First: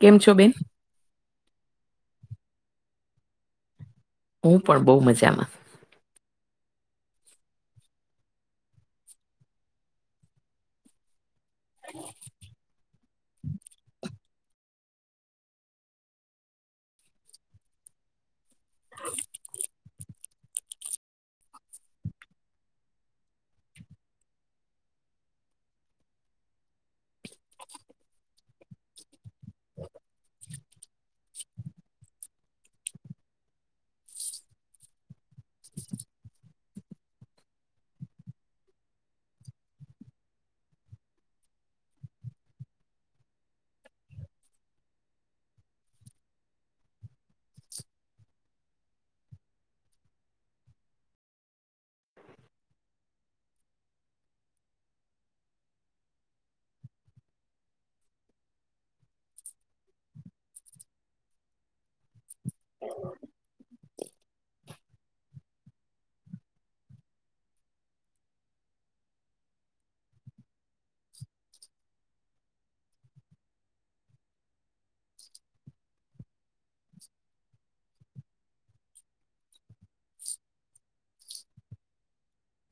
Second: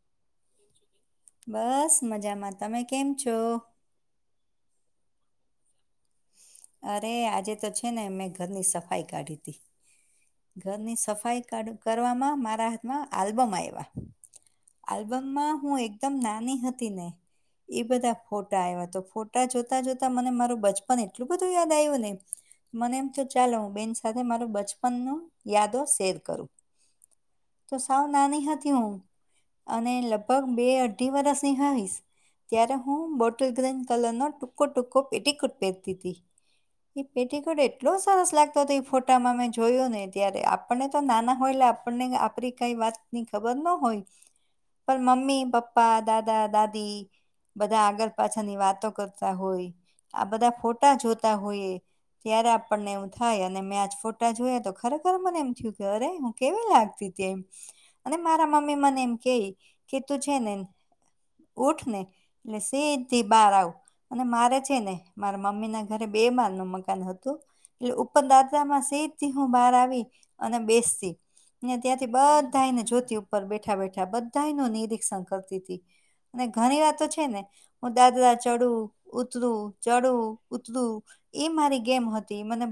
કેમ છો બેન- બસ મજામાં તમે કેમ છો- હું પણ બઉુ મજામાં- અરે આજે તો છે ને મેં ઘરની સફાઈ કાઢી હતીી ઘરની સફાઈ. કર મારા હાથમાં આલ્બમ આવ્યા. આલ્બમમાં હું એકદમ નાની હતી ને એ બધા ફોટા આવ્યા તો ફોટા જોતા જોતા મને મારું બચપન એટલું બધું યાદ આવ્યું ને મને એમ તો ચાલો હું બેન સાથે મારું બચપન ન યાદો શેર કરું. તો સાવ નાની હતી હું- અને લગભગ બે અઢી વરષની હઈશ- ત્યારે હું બોટલ ગ્રીન કલર નો ટૂકો ટૂકો ટિકટ પહેરતી હતી- એ પેટીકોટ એટલો સરસ લાગતો હતો એ ફોટામાં મેં જોયો ને ત્યારે- આપણને તો નાના હોય એટલે આપણને આપણી કઈ વાતની ખબર ના હોય- પણ મમ્મી પપ્પા દાદા દાદી- બધા આગળ પાછળની વાતો કરતા હોય આ બધા ફોટા જોતા હોયએ. ત્યારે આપણને એવું થાય અને મેં આજ ફોટા જોયા તો ખરેખર મને એમ થયું કે અરે હું કેવી લાગતી. અને મારા મમ્મી મને એમ કે કે તું છે ને. ઉઠ ને એટલે સેજથી બહાર આવું અને મારે છે ને મારે મમ્મી ના ઘરે બે માલ નું મકાન હતું. એટલે ઉપર દાદા માં સે થી હું બહાર આવી અને બેસતી. ત્યાંથી બધાને જ્યોતી ઉપર બેઠા બેઠા બધા ન નિરીક્ષણ કરતી હતી. અને ઘણી વાત તો છે ને હું દાદાદા ચડું ઉતરું ચડું. ઉતરું. એ મારી ગેમ હતી મને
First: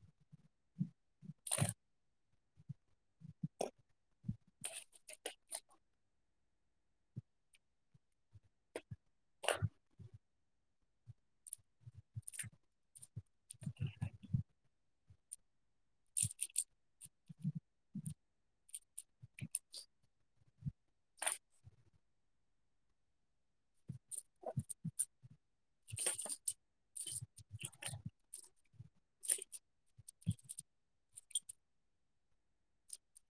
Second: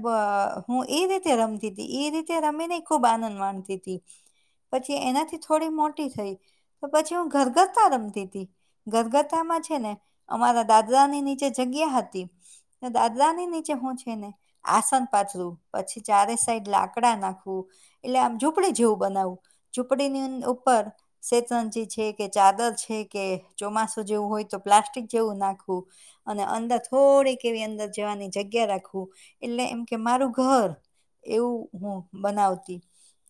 હું એ રીતે રમતી હતી એ રીતે રમીને ખુબ આનંદ માણતી. પછી એનાથી થોડી મોટી થઈ તો પછી હું ઘરઘરતા રમતી હતી. ઘરગથામાં છે ને અમારા દાદાની નીચે જગ્યા હતી. દાદા ની નીચે હું છે ને. આસન પાથરું પછી ચારે સાઈડ લાકડા નાખુ. એટલે આમ ઝૂંપડી જેવું બનાવવું ઝૂંપડીની ઉપર શેતંજી છે કે ચાદર છે કે ચોમાસું જેવું હોય તો પ્લાસ્ટિક જેવું નાખવું. અને અંદર થોડીક એવી અંદર જવાની જગ્યા રાખવું એટલે એમ કે મારું ઘર એવું હું બનાવતી.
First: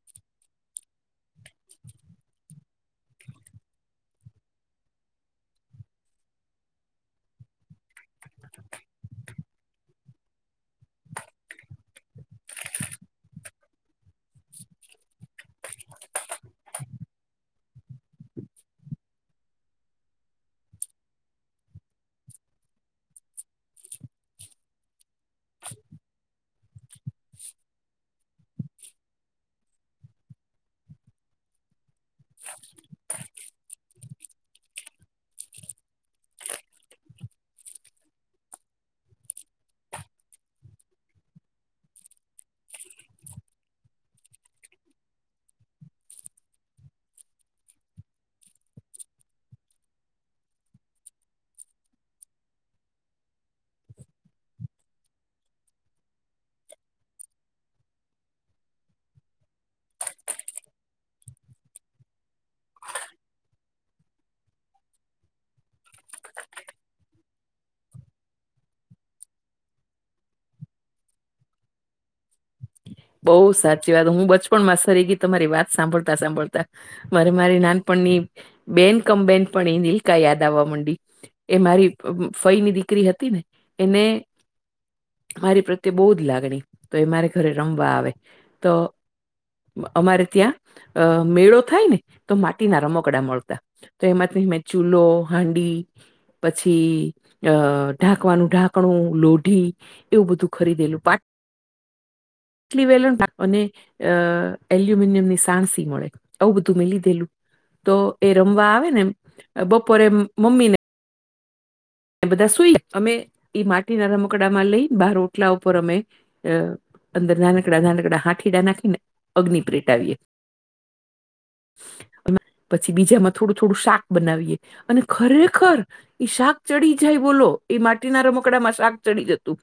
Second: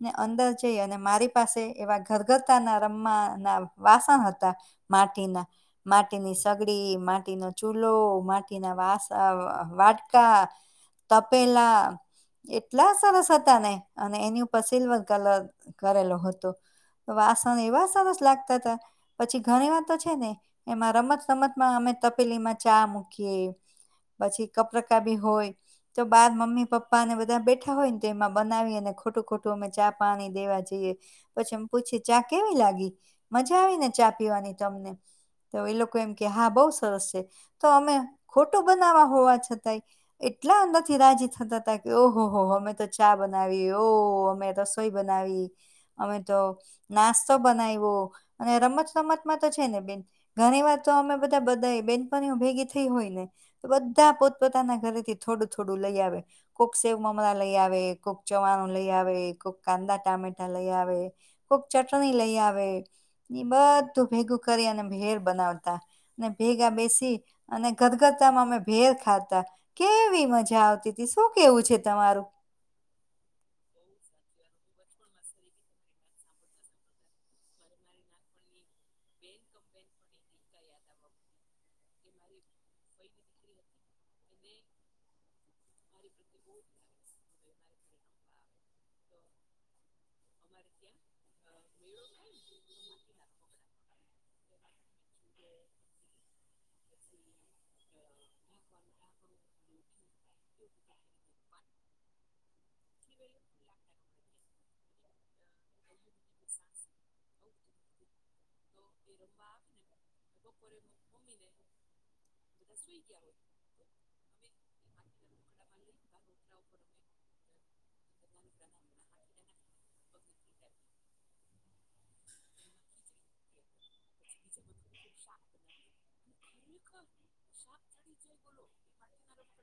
ને અંદર જઈ અને મારી પાસે એવા ઘરઘરતા ના રમવા ના વાસણ હતા. માટીના માટીની સગડી માટીનો ચૂલો માટીના વાસ અ વાટકા તપેલા. એટલા સરસ હતા ને અને એની ઉપર સિલ્વર કલર કરેલો હતો. વાસન એ વાસન જ લાગતા હતા. પછી ઘણી વાર તો છે ને એમાં રમતસમતમાં અમે તપેલીમાં ચા મૂકીએ. પછી કપરાકા બી હોય. તો બાર મમ્મી પપ્પા ને બધા બેઠા હોય ને તો એમાં બનાવી અને ખોટું ખોટું અમે ચા પાણી દેવા જઈએ. પછી પૂછી ચા કેવી લાગી મજા આવી ને ચા પીવાની તમને. તો એ લોકો એમ કે હા બહુ સરસ છે તો અમે ખોટું બનાવા હોવા છતાંય એટલા અંદર થી રાજી થતા હતા કે ઓહો હો અમે તો ચા બનાવી ઓ અમે તો. સોઈ બનાવી. અમે તો નાસ્તો બનાવ્યો અને રમત રમતમાં તો છે ને બેન. ઘણી વાર તો અમે બધા બધા બેનપ ભેગી થઈ હોય ને. બધા પોતપોતાના ઘરે થી થોડું થોડું લઈ આવે. કોક સેવ મમરા લઈ આવે કોઈક ચવાણું લઈ આવે કોઈક કાંદા ટામેટા લઈ આવે. કોક ચટણી લઈ આવે બધું ભેગું કરી અને ભેર બનાવતા. અને ભેગા બેસી અને ગદગદ અમે ભેર ખાતા કેવી મજા આવતી હતી શું કેવું છે તમારું? બહુ સાચી વાત હું બચપણમાં સરી ગઈ તમારી વાત સાંભળતા સાંભળતા. મારે મારી નાનપણની બેન કમ બેેન પણ એ નીલકા યાદ આવવા માંડી. એ મારી ફઈ ની દીકરી હતી ને મારી પ્રત્યે બહુ જ લાગણી તો એ મારે ઘરે રમવા આવે તો અમારે ત્યાં અ મેળો થાય ને તો માટીના રમકડા મળતા તો એમાંમે ચૂલો હાંડી પછી અ ઢાંકવાનું ઢાંકણું લોઢી એવું બધું ખરીદેલું પા ટ વેલ અને અ એલ્યુમિનિયમ ની સાણસી મળે આવું બધું મેલી દેલું. તો એ રમવા આવે ને બપોરે મમ્મી ને [inaudible] એ બધા સુઈ અમે એ માટીના રમકડામાં લઈ બહાર રટલા ઉપર અમે અંદર નાનકડા નાનકડા હાંઠીડા નાખીને અગ્નિ પેટાવીએ [inaudible] પછી બીજામાં થોડું થોડું શાક બનાવીએ અને ખરેખર ઈ શાક ચડી જાય બોલો એ માટીના રમકડામાં શાક ચડી જતું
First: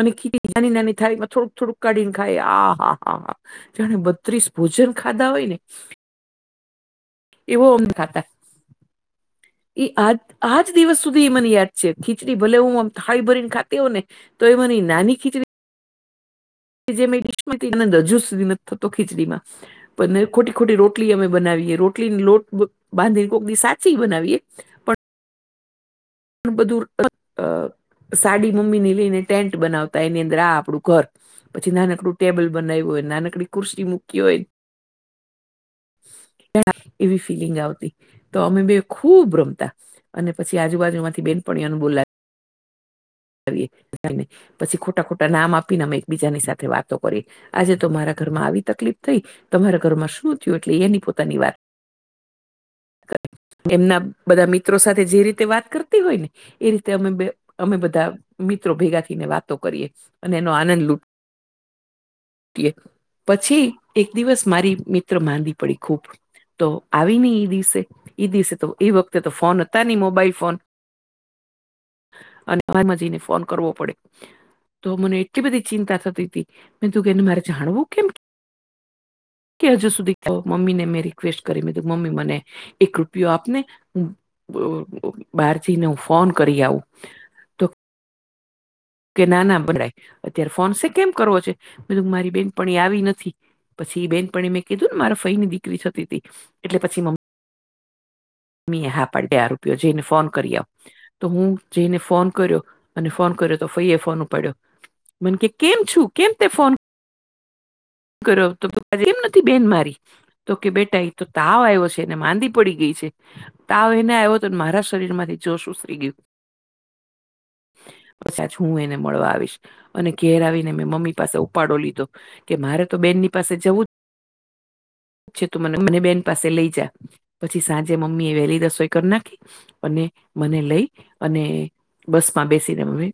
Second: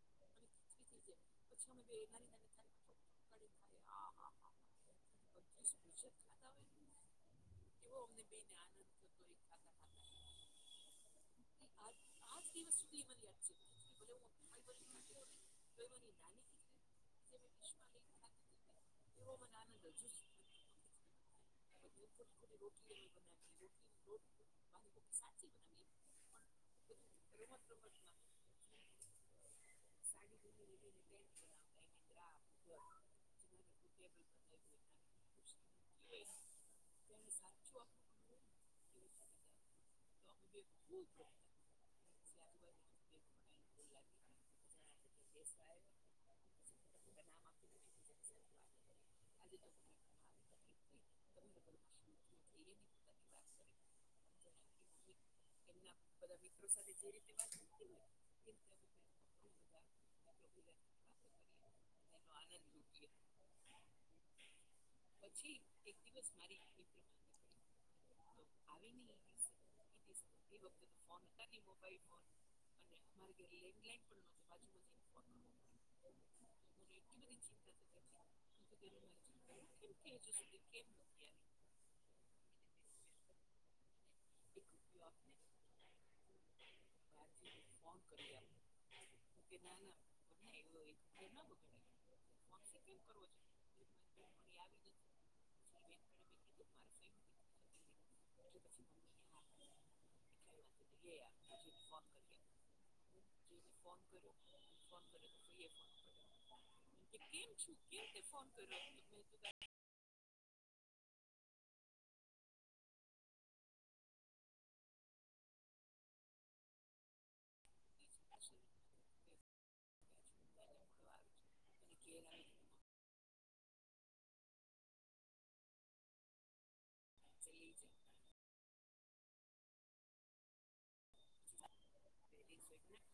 અને ખી નાની નાની થાળીમાં થોડુંક થોડુંક કાઢીને ખાય આ હા હા હા તેણે બત્રીસ ભોજન ખાધા હોય ને એવો ઓમ ખાતા [inaudible] એ આજ આજ દિવસ સુધી એ મને યાદ છે ખીચડી ભલે હુંમ હાળી ભરીને ખાતી હો ને તો એ મને નાની ખીચડી કે જે મેં ડિશમાંથી એ અંદરજ સુધી નથી થતો ખીચડીમાં પણ ખોટી ખોટી રોટલી અમે બનાવીએ રોટલી લોટ બાંધીને કોકની સાચી બનાવીએ પણ બધું સાડી મમ્મી ની લઈને ટેન્ટ બનાવતા એની અંદર આ આપડું ઘર પછી નાનકડું ટેબલ બનાવ્યું હોય નાનકડી કુરસી મૂકી હોય. હ એવી ફીલિંગ આવતી તો અમે બે ખુબ રમતા અને પછી આજુબાજુમાંથી બેનપણઓનો બોલા જને પછી ખોટા ખોટા નામ આપીને અમે એકબીજાની સાથે વાતો કરી આજે તો મારા ઘરમાં આવી તકલીફ થઈ તમારા ઘરમાં શું થયું એટલે એની પોતાની વાત [inaudible] એમના બધા મિત્રો સાથે જે રીતે વાત કરતી હોય ને એ રીતે અમે અમે બધા મિત્રો ભેગા થઈને વાતો કરીએ અને એનો આનંદ લૂટ પછી એક દિવસ મારી મિત્ર માંદીી પડી ખૂબ તો આવી નહી એ દિવસે એઈ દિવસે એ વખતે તો ફોન હતા નહી મોબાઈલ ફોન અને જઈને ફોન કરવો પડે તો મને એટલી બધી ચિંતા થતી હતી મે તું કે એને મારે જાણવું કેમ કે હજુ સુધી કો મમ્મી ને મે રિક્વેસ્ટ કરી તો મમ્મી મને એક રૂપિયો આપને બાર જઈને હું ફોન કરી આવું. તો કે નાના બરાય અત્યારે ફોન છે કેમ કરવો છે બધું મારી બેનપણી આવી નથી. પછી બેન પણ મેં કીધું ને મારા ફઈ ની દીકરી થતી હતી એટલે પછી મમ્મ મં હેપડે રૂપિયો જેઈને ફોન કરી્યાવ તો હું જઈને ફોન કર્યો અને ફોન કર્યો તો ફઈ એ ફોન ઉપાડ્યો ન કે કેમ છું કેમ તે ફોન કે કેમ છ [unintelligible] કરો તો પપ કેમ નથી બેન મારી તો કે બેટા એ તો તાવ આવ્યો છે એને માંદીી પડી ગઈ છે. તાવ એને આવ્યો તો મારા શરીર માંથી જોશું સુસ્તી ગયું. પ સાચ હું એને મળવા આવીશ અને ઘેરવીને મેં મમ્મી પાસે ઉપાડો લીધો. કે મારે તો બેનની પાસે જવું જ છે તું મને મને બેન પાસે લઈ જા પછી સાંજે મમ્મી એ વહેલી રસોઈ કરી નાખી અને મને લઈ અને બસ માં બેસીનેમે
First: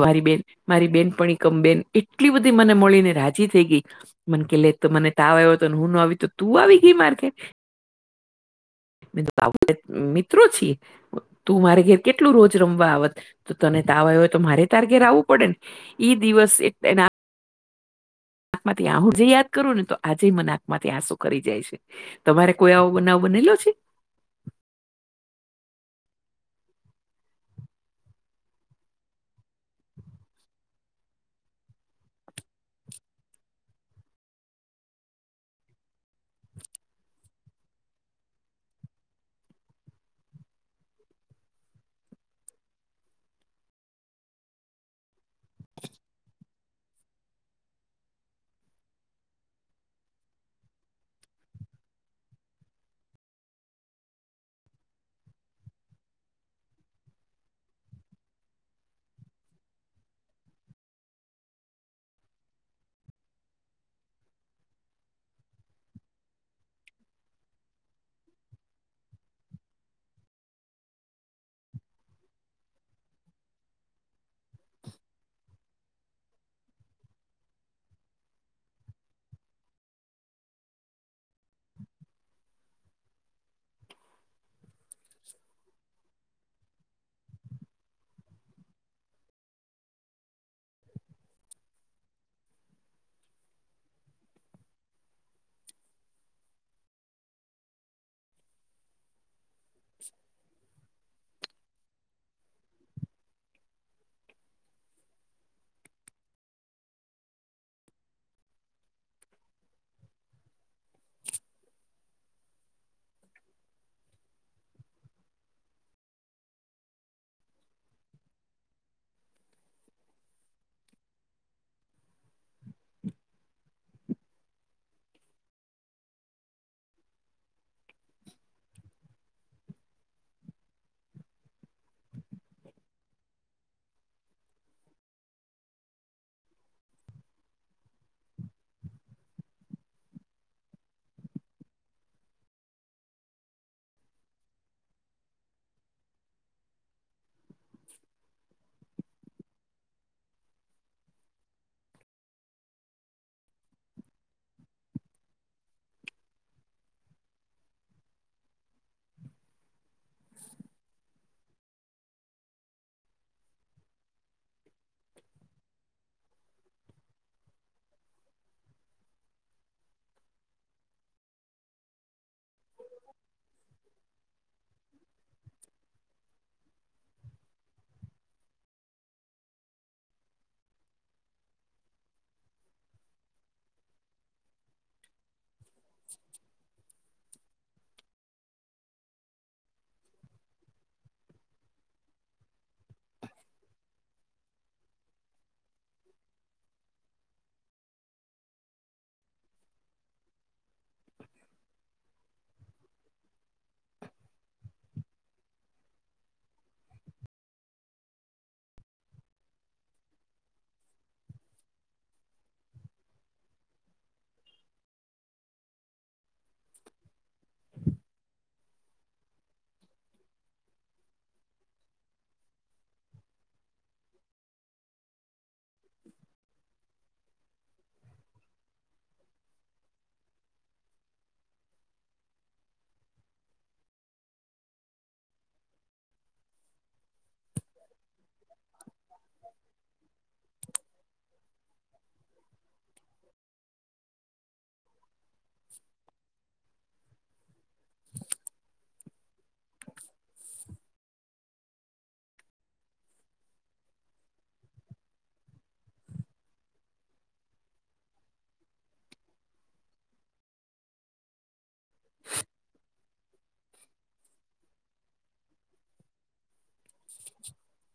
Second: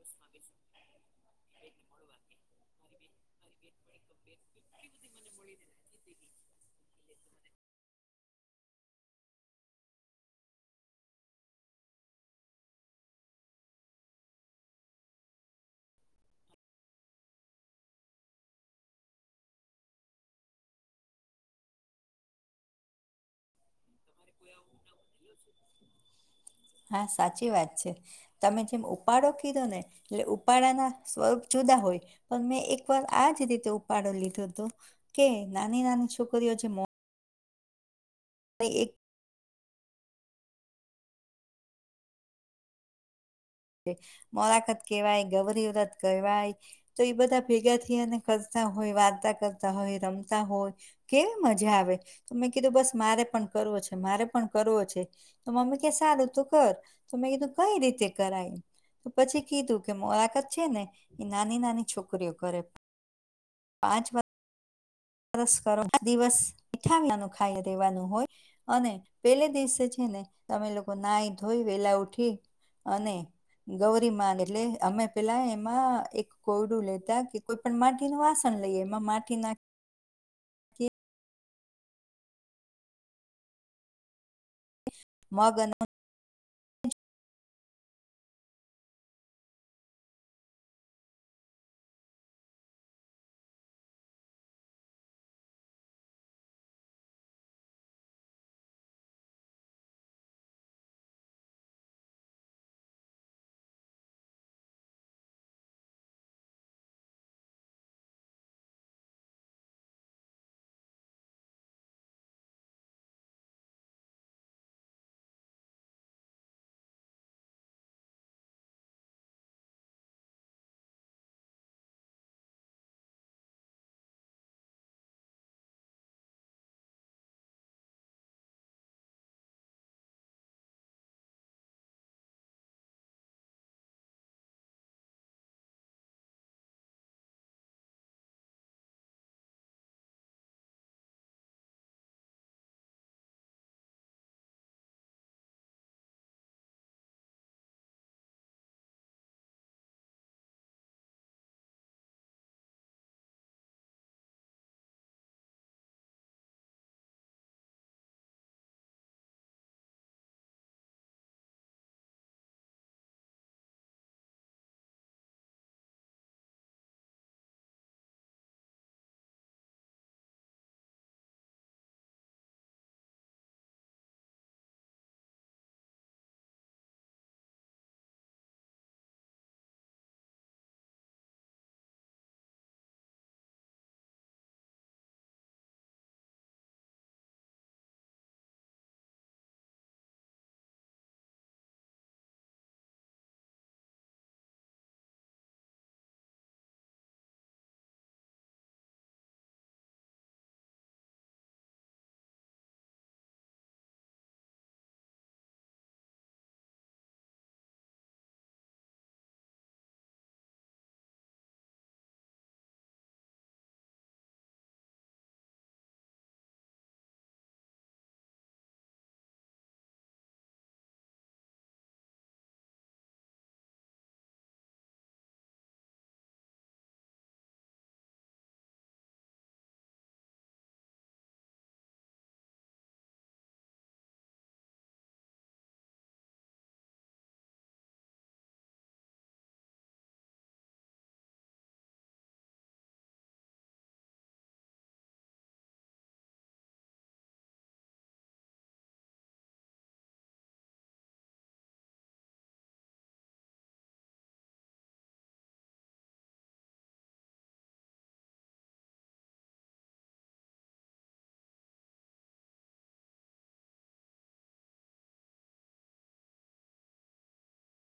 મારી બેન મારી બેન પણ એકમ બેન એટલી બધી મને મળીને રાજી થઈ ગઈ, મને કે લે તો મને તાવ આવ્યો હતોને હું નો આવી તો તું આવી ગી મારે ઘેર [inaudible] બુ મિત્ર છ [unintelligible] તું મારે ઘેર કેટલું રોજ રમવા આવેત તો તને તાવ આવ હોય તો મારે તાર ઘેર આવવું પડે ને ઈ દિવસ તેના આંખમાં ત્યાં હું જે યાદ કરું ને તો આજે મને આં માં ત્યાં શું ખરી જાય છે તમારે કોઈ આવો બનાવ બનેલો છે હા સાચી વાત છે. તમે જેમ ઉપાડો કીધો ને એટલે ઉપાડાના સ્વરૂપ જુદા હોય. પણ મેં એક વાર આજ રીતે ઉપાડો લીધો હતો કે નાની નાની છોકરીઓ જે એક મોલાખત કેવાય ગૌરી વ્રત કહેવાય તો એ બધા ભેગા થઈ એને કરતા હોય વાર્તા કરતા હોય રમતા હોય કેવી મજા આવે તો મેં કીધું બસ મારે પણ કરવો છે મારે પણ કરવો છે તો મમ્મી કે સારું તું કર તો મેં કીધું કઈ રીતે કરાય તો પછી કીધું કે મોલાખત છે ને એ નાની નાની છોકરીઓ કરે પાંચ વા સરસ કરો દિવસ મીઠા પી નનું ખાઈ દેવાનું હોય અને પેલે દિવસે છે ને તમે લોકો ના ધોઈ વેલા ઉઠી અને ગૌરીમાન એટલે અમે પેલા એમાં એક કોયડું લેતા કે કોઈ પણ માટી ના વાસણ લઈએ એમાં માટી નાખી મગન [inaudible] [inaudible] [inaudible] [inaudible]